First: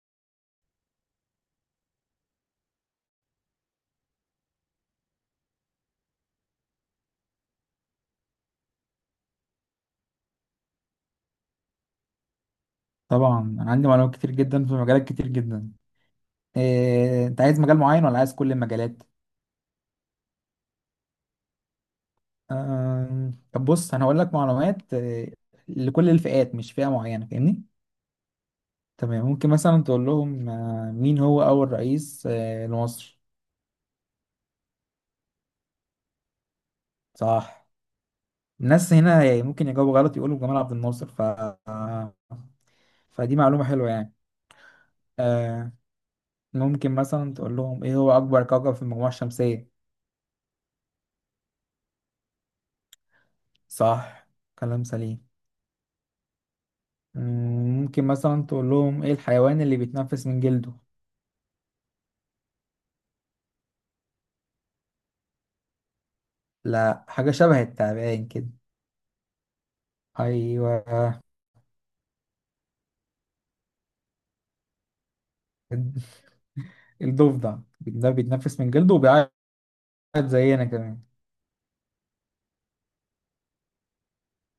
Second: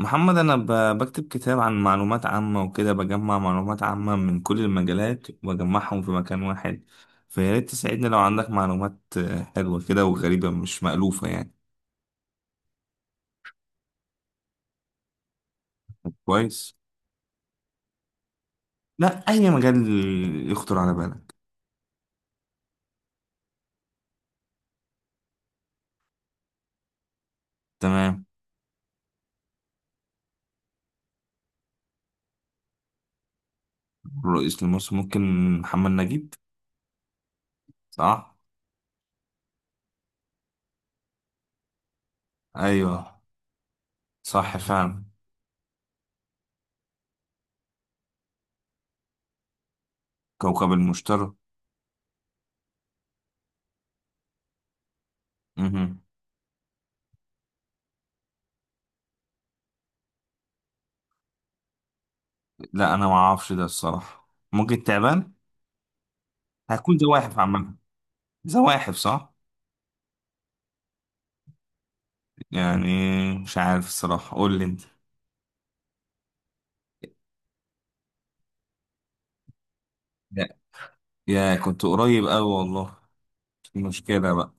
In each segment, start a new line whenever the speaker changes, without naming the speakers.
محمد، أنا بكتب كتاب عن معلومات عامة وكده بجمع معلومات عامة من كل المجالات وأجمعهم في مكان واحد. فيا ريت تساعدني لو عندك معلومات حلوة كده وغريبة مش مألوفة يعني.
طبعا، انا عندي معلومات كتير جدا في مجالات كتير جدا.
كويس.
انت عايز مجال معين ولا عايز كل المجالات؟
لا، أي مجال يخطر على بالك.
طب بص، انا هقول لك معلومات لكل الفئات، مش فئة معينة. فاهمني؟
تمام.
تمام. ممكن مثلا تقول لهم مين هو اول رئيس لمصر.
رئيس لمصر، ممكن محمد نجيب.
صح.
صح.
الناس هنا يعني ممكن يجاوبوا غلط، يقولوا جمال عبد الناصر،
أيوه.
فدي معلومة حلوة يعني.
صح فعلا.
آه، ممكن مثلا تقول لهم ايه هو اكبر كوكب في المجموعة الشمسية؟
كوكب المشتري.
صح، كلام سليم.
مهم.
ممكن مثلا تقول لهم ايه الحيوان اللي بيتنفس من جلده؟
لا أنا معرفش ده الصراحة، ممكن تعبان. هكون
لا، حاجة
زواحف
شبه
عامة.
التعبان كده.
زواحف صح.
ايوه،
يعني مش عارف الصراحة، قول لي انت.
الضفدع ده بيتنفس من جلده وبيعيط
يا
زينا كمان.
يا كنت قريب أوي والله. المشكلة بقى.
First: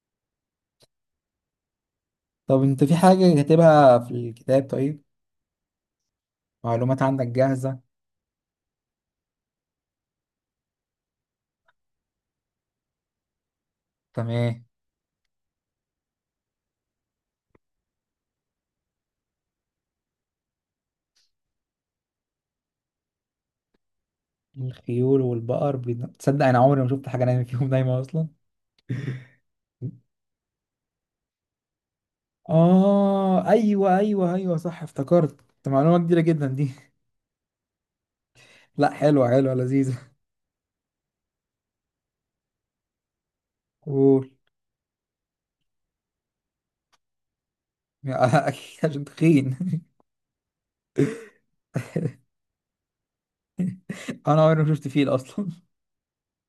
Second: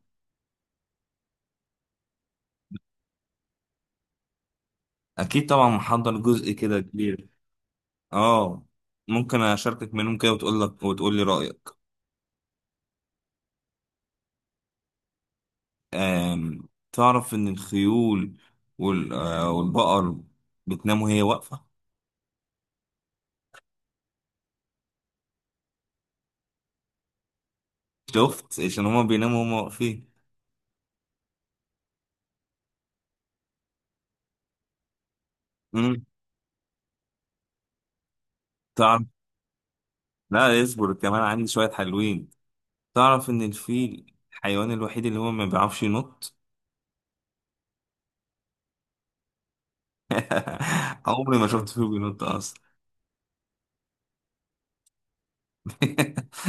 طب، انت في حاجة كاتبها في الكتاب؟ طيب،
أكيد طبعا، محضر جزء كده
معلومات عندك
كبير.
جاهزة.
اه. ممكن أشاركك منهم كده وتقول لك وتقول لي رأيك.
تمام.
تعرف إن الخيول والبقر بتنام وهي واقفة؟
الخيول والبقر تصدق انا عمري ما شفت حاجة نايمة فيهم، نايمة اصلا.
شفت، عشان هما بيناموا هما واقفين.
اه، ايوه، ايوه، ايوه، صح، افتكرت. ده معلومة
مم.
كبيرة جدا دي. لا،
تعرف.
حلوة حلوة، لذيذة.
لا اصبر، كمان عندي شوية حلوين. تعرف إن الفيل
قول.
الحيوان الوحيد اللي هو ما بيعرفش ينط؟
اكيد، عشان تخين.
عمري ما شفت فيه بينط اصلا.
انا عمري ما شفت فيل اصلا.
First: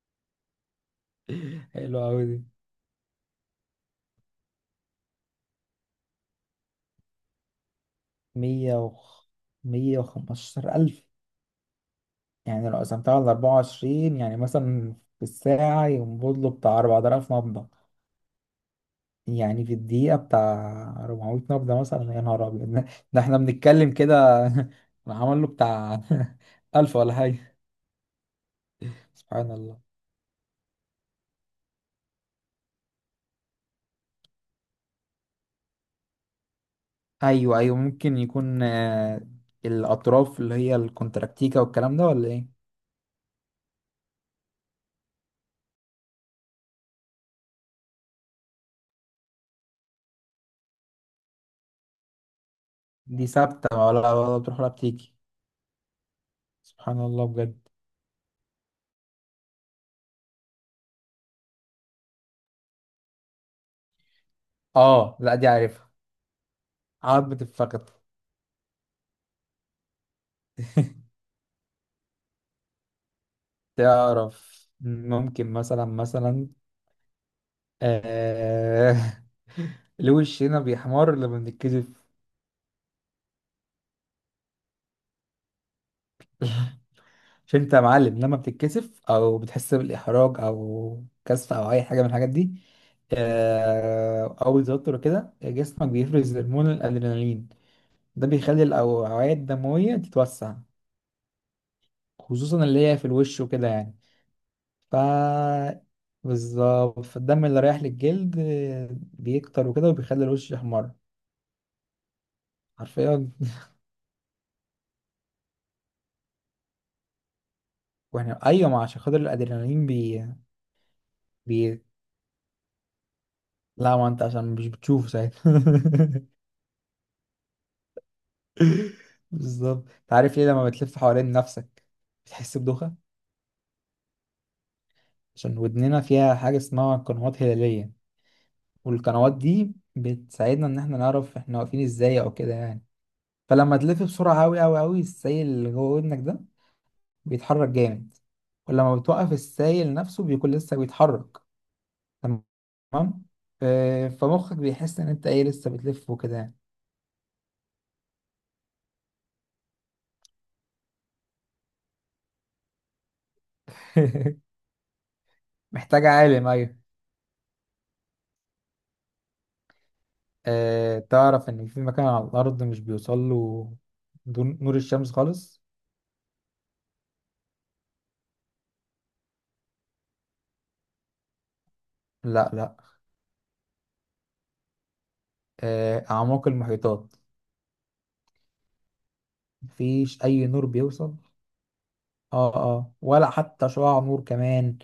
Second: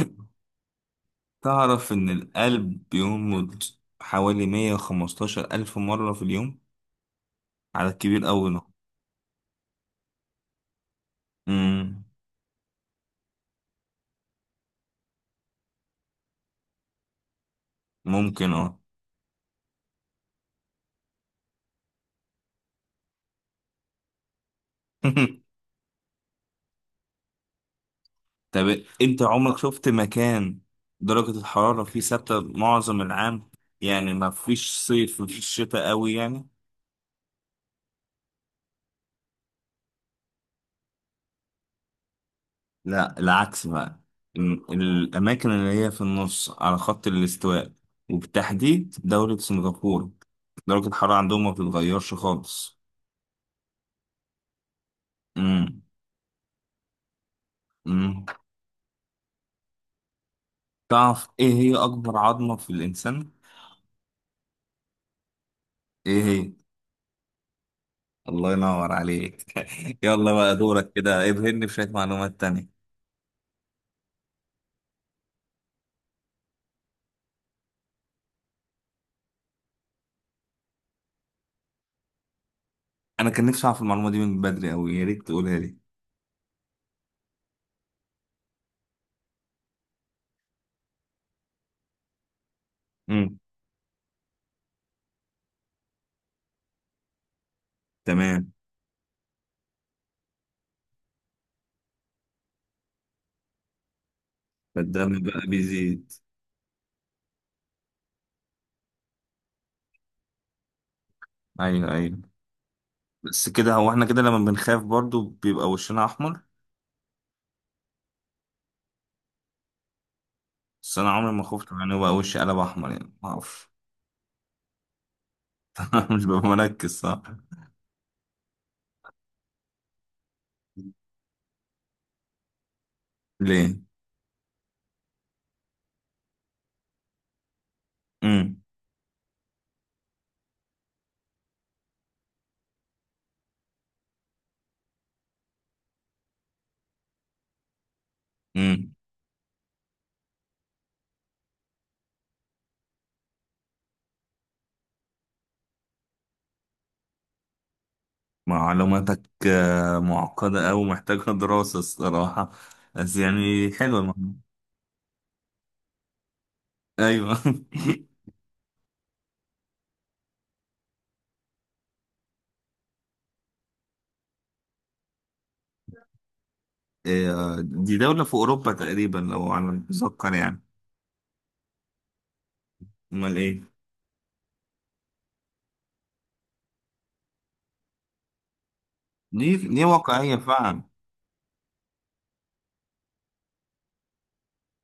تعرف
حلو
ان
قوي دي.
القلب بينبض حوالي 115 الف مرة في اليوم؟ على الكبير قوي ده.
مية وخ... 115,000؟
امم.
يعني لو قسمتها على 24، يعني مثلا في الساعة ينبض له بتاع 4000 نبضة.
ممكن اه.
يعني في الدقيقة بتاع 400 نبضة مثلا. يا نهار أبيض ده! ده احنا بنتكلم كده، أنا عمل له بتاع 1000 ولا حاجة.
طب انت
سبحان
عمرك
الله.
شفت مكان درجة الحرارة فيه ثابتة معظم العام؟ يعني ما فيش صيف ما فيش شتاء قوي يعني.
أيوه، أيوه، ممكن يكون الأطراف اللي هي الكونتراكتيكا والكلام ده، ولا إيه؟
لا العكس بقى. الأماكن اللي هي في النص على خط الاستواء، وبالتحديد دولة سنغافورة، درجة الحرارة عندهم ما بتتغيرش خالص.
دي ثابتة ولا بتروح ولا بتيجي؟
امم.
سبحان الله بجد.
امم. تعرف ايه هي أكبر عظمة في الإنسان؟
اه، لا، دي عارفها.
ايه هي؟
عظمة الفخذ.
الله ينور عليك. يلا بقى دورك، كده ابهرني بشوية معلومات تانية.
تعرف، ممكن مثلا آه... ليه وشنا بيحمر لما بنتكسف؟
أنا كان نفسي أعرف المعلومة دي من بدري أوي، يا ريت تقولها لي.
مش انت يا معلم لما بتتكسف او بتحس بالاحراج او كسف او اي حاجه من الحاجات دي،
امم.
او توتر كده، جسمك بيفرز هرمون الادرينالين. ده
تمام.
بيخلي الاوعيه الدمويه تتوسع، خصوصا اللي هي في الوش وكده يعني. ف
فالدم بقى بيزيد.
بالظبط. فالدم اللي رايح للجلد بيكتر وكده، وبيخلي الوش يحمر.
أيوه أيوه.
حرفيا.
بس كده هو احنا كده لما بنخاف برضو بيبقى وشنا أحمر.
واحنا، ايوه، ما عشان خاطر الادرينالين
بس انا عمري ما خفت
بي
من يبقى وشي قلب احمر يعني، ما اعرفش.
لا، ما انت عشان مش بتشوفه ساعتها.
مش ببقى مركز، صح.
بالظبط. انت عارف ليه لما بتلف حوالين نفسك بتحس بدوخة؟
ليه؟
عشان ودننا فيها حاجة اسمها قنوات هلالية،
امم.
والقنوات دي بتساعدنا ان احنا نعرف احنا واقفين ازاي او كده يعني. فلما تلف بسرعة اوي اوي اوي، السيل اللي جوه ودنك ده بيتحرك جامد.
امم.
ولما بتوقف، السائل نفسه بيكون لسه بيتحرك. تمام. فمخك بيحس ان انت ايه، لسه بتلف وكده يعني.
معلوماتك معقدة أوي، محتاجة دراسة الصراحة. بس يعني حلوة المعلومة.
محتاج عالم، ايوه.
أيوة
تعرف ان في مكان على الارض مش بيوصل له نور الشمس خالص؟
إيه، دي دولة في أوروبا تقريبا لو على ما أتذكر يعني.
لا، لا.
أمال إيه؟
اعماق المحيطات.
دي
مفيش
واقعية
اي نور
فعلا.
بيوصل. اه، اه، ولا حتى شعاع نور كمان،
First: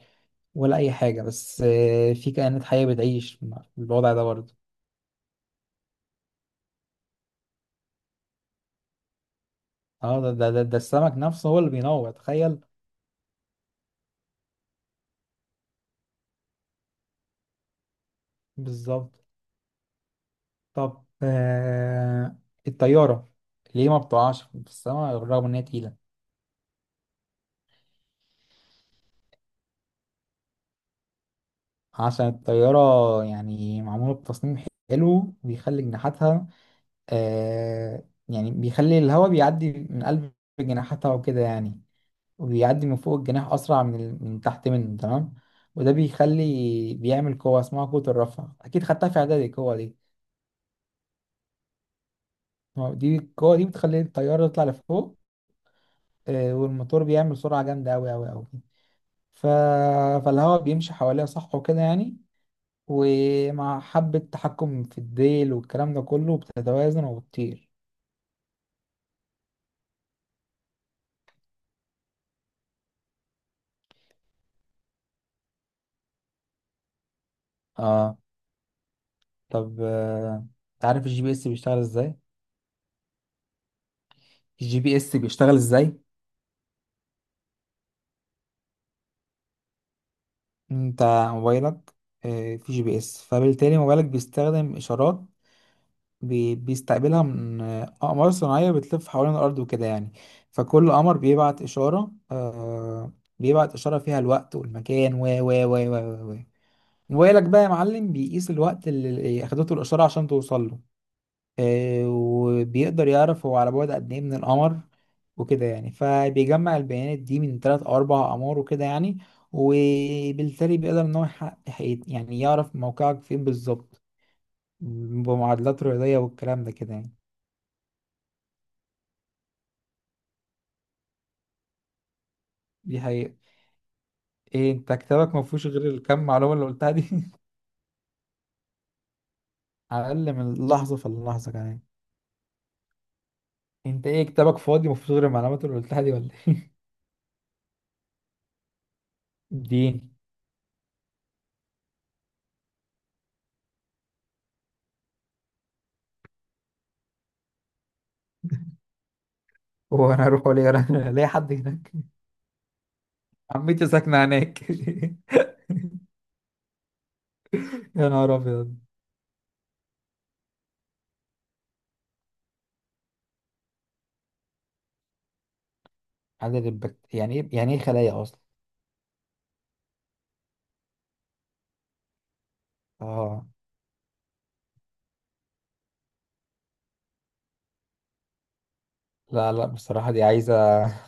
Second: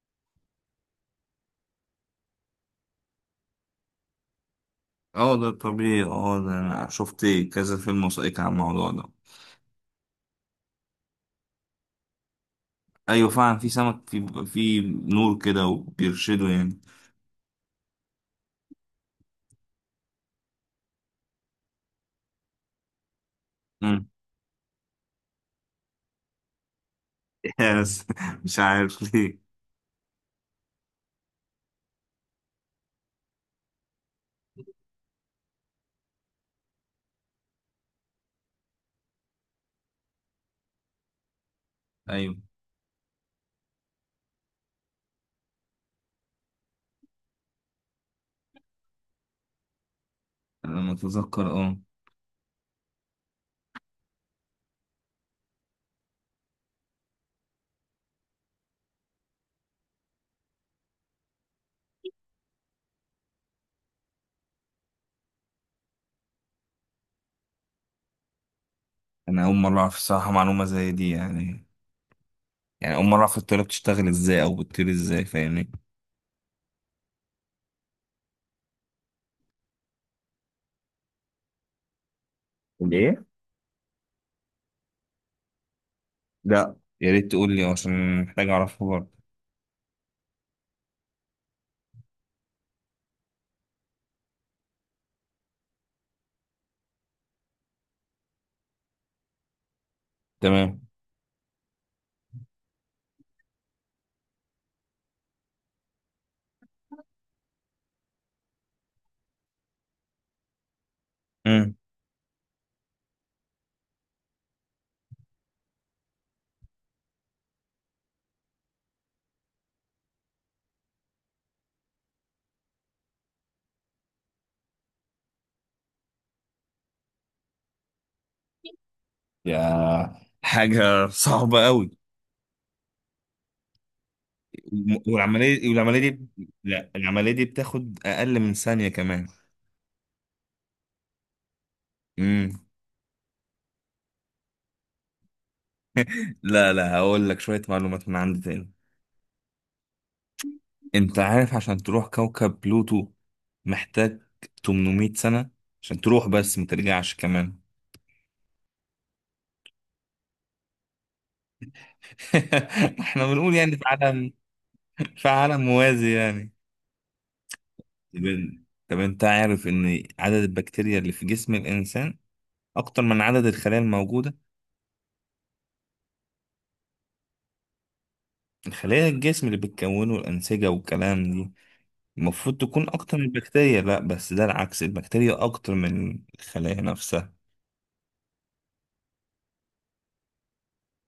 ولا اي حاجه. بس في كائنات حيه بتعيش في الوضع ده برضه.
اه ده طبيعي، اه ده أنا شفت كذا فيلم وثائقي عن الموضوع ده.
اه، ده السمك نفسه هو اللي بينور. تخيل.
أيوة فعلا، في سمك في نور كده وبيرشده يعني.
بالظبط. طب الطيارة، ليه ما بتقعش في السماء بالرغم ان هي تقيلة؟
يس مش عارف ليه.
عشان الطيارة يعني معمولة بتصميم حلو، بيخلي جناحاتها آه يعني بيخلي الهواء بيعدي من قلب جناحاتها وكده يعني.
ايوه.
وبيعدي من فوق الجناح أسرع من من تحت منه. تمام. وده بيخلي، بيعمل قوة اسمها قوة الرفع. أكيد خدتها في إعدادي، القوة دي.
انا متذكر اه.
ما هو دي، القوة دي بتخلي الطيارة تطلع لفوق. والموتور بيعمل سرعة جامدة أوي أوي أوي. ف... فالهواء بيمشي حواليها، صح وكده يعني. ومع حبة تحكم في الديل والكلام ده كله، بتتوازن وبتطير.
انا اول مره اعرف الصراحه معلومه زي دي يعني. يعني اول مره اعرف الطياره بتشتغل ازاي او بتطير ازاي، فاهمني.
اه. طب انت عارف الجي بي اس بيشتغل ازاي؟
ليه؟
الجي بي اس بيشتغل ازاي؟
لا، يا ريت تقول لي عشان محتاج اعرفها برضه.
انت، موبايلك فيه جي بي اس، فبالتالي موبايلك بيستخدم إشارات، بيستقبلها من أقمار صناعية بتلف حوالين الأرض وكده يعني.
تمام.
فكل قمر بيبعت إشارة فيها الوقت والمكان و موبايلك بقى يا معلم بيقيس الوقت اللي أخدته الإشارة عشان توصل له.
امم.
وبيقدر يعرف هو على بعد قد إيه من القمر وكده يعني. فبيجمع البيانات دي من تلات أو أربع أقمار وكده يعني، وبالتالي بيقدر إن هو يحقق، يعني يعرف موقعك فين بالظبط، بمعادلات رياضية والكلام ده كده يعني.
يا حاجه صعبه قوي.
دي حقيقة. ايه، انت كتابك ما فيهوش
والعمليه
غير
والعمليه دي،
الكم معلومة اللي
لا
قلتها دي؟
العمليه دي بتاخد اقل من ثانيه كمان.
على الأقل من اللحظة فاللحظة كمان.
امم.
انت ايه، كتابك فاضي ما فيهوش غير المعلومات اللي قلتها دي ولا
لا
ايه؟
لا، هقول لك شويه معلومات من عندي تاني.
اديني.
انت عارف عشان تروح كوكب بلوتو محتاج 800 سنة عشان تروح، بس ما ترجعش كمان.
هو انا اروح، ولا انا ليا حد هناك؟
احنا بنقول يعني في
عمتي ساكنة
عالم
هناك.
في عالم موازي يعني.
يا نهار ابيض.
طب انت عارف ان عدد البكتيريا اللي في جسم الانسان اكتر من عدد الخلايا الموجودة؟
عدد يعني ايه، خلايا اصلا؟
الخلايا الجسم اللي بتكونه الانسجة والكلام دي، المفروض تكون اكتر من
اه،
البكتيريا، لا بس ده العكس، البكتيريا اكتر من الخلايا نفسها.
لا، لا، بصراحة دي عايزة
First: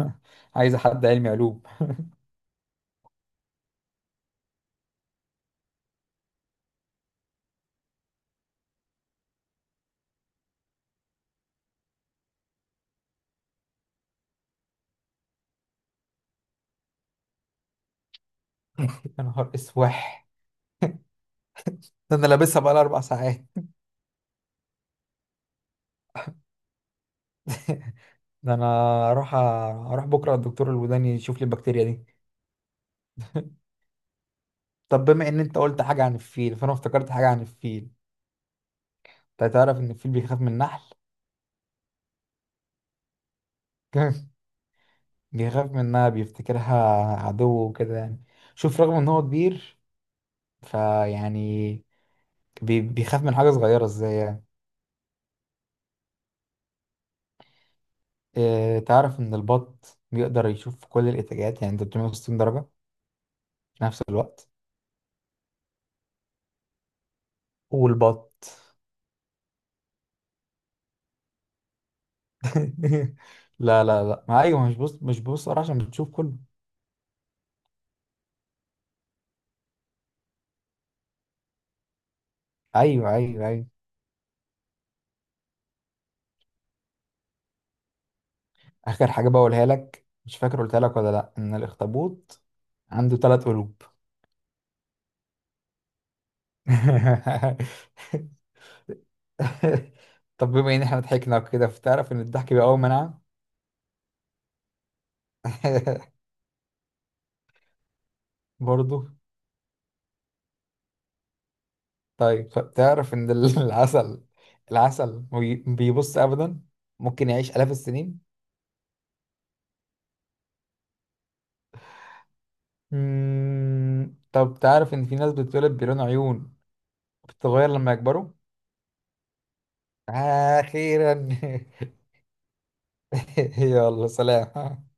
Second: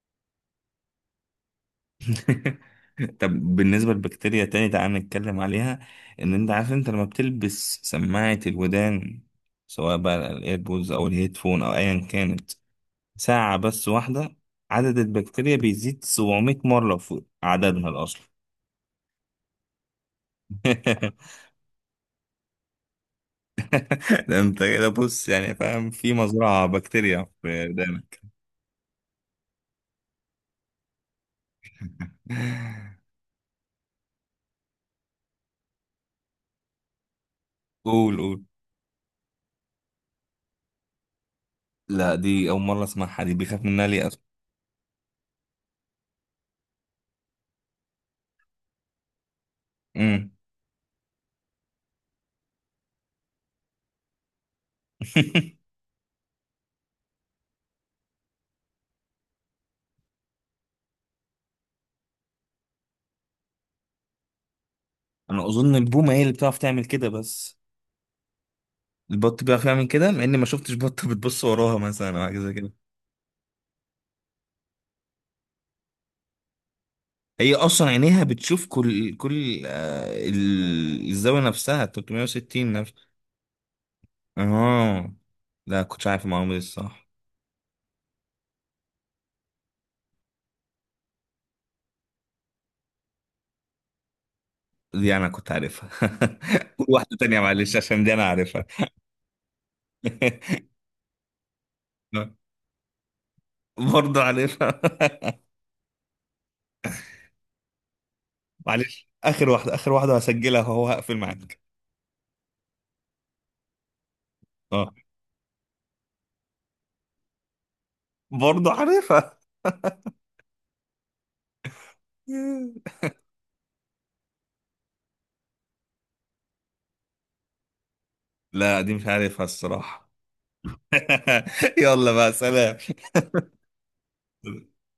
عايزة حد علمي علوم.
طب بالنسبة للبكتيريا تاني تعال نتكلم عليها. ان انت عارف انت لما بتلبس سماعة الودان، سواء بقى الايربودز او الهيدفون او ايا كانت، ساعة بس واحدة، عدد البكتيريا بيزيد 700 مرة فوق عددها الأصلي.
يا نهار اسوح. ده انا لابسها بقى 4 ساعات.
ده انت كده بص يعني، فاهم، في مزرعة بكتيريا في ودانك.
ده انا اروح أ- اروح بكرة الدكتور الوداني يشوف لي البكتيريا دي. طب بما ان انت قلت حاجة عن الفيل، فانا افتكرت حاجة عن الفيل.
قول قول.
انت تعرف ان الفيل بيخاف من النحل؟
لا دي أول مرة أسمعها، دي بيخاف منها ليه أصلا؟
بيخاف منها، بيفتكرها عدو وكده يعني. شوف، رغم ان هو كبير،
أمم.
فيعني بيخاف من حاجة صغيرة ازاي يعني. اه، تعرف ان البط بيقدر يشوف كل الاتجاهات، يعني 360 درجة في نفس الوقت؟
أنا أظن البومة هي اللي بتعرف تعمل كده بس.
والبط
البط بيعرف يعمل كده، مع اني ما شفتش بطه بتبص وراها مثلا او حاجه زي كده.
لا، لا، لا، ما ايوه، مش بص، مش بص، عشان بتشوف كله.
هي اصلا عينيها بتشوف كل الزاويه نفسها 360 نفس.
ايوه، ايوه، ايوه.
اه. لا كنتش عارف المعلومه دي الصح.
اخر حاجه بقولها لك، مش فاكر قلتها لك ولا لا، ان الاخطبوط عنده ثلاث قلوب.
دي انا كنت عارفها. قول واحده تانية معلش عشان دي انا عارفها.
طب بما ان احنا ضحكنا كده، فتعرف ان الضحك بيقوي مناعه.
برضه عارفها.
برضو.
معلش اخر واحده، اخر واحده هسجلها وهو هقفل معاك.
طيب تعرف ان العسل،
اه.
العسل ما بيبص ابدا، ممكن يعيش الاف السنين.
برضه عارفها.
طب تعرف ان في ناس بتتولد بلون عيون بتتغير لما يكبروا؟
لا دي مش عارفها الصراحه.
اخيرا.
يلا بقى، سلام.
يلا سلام.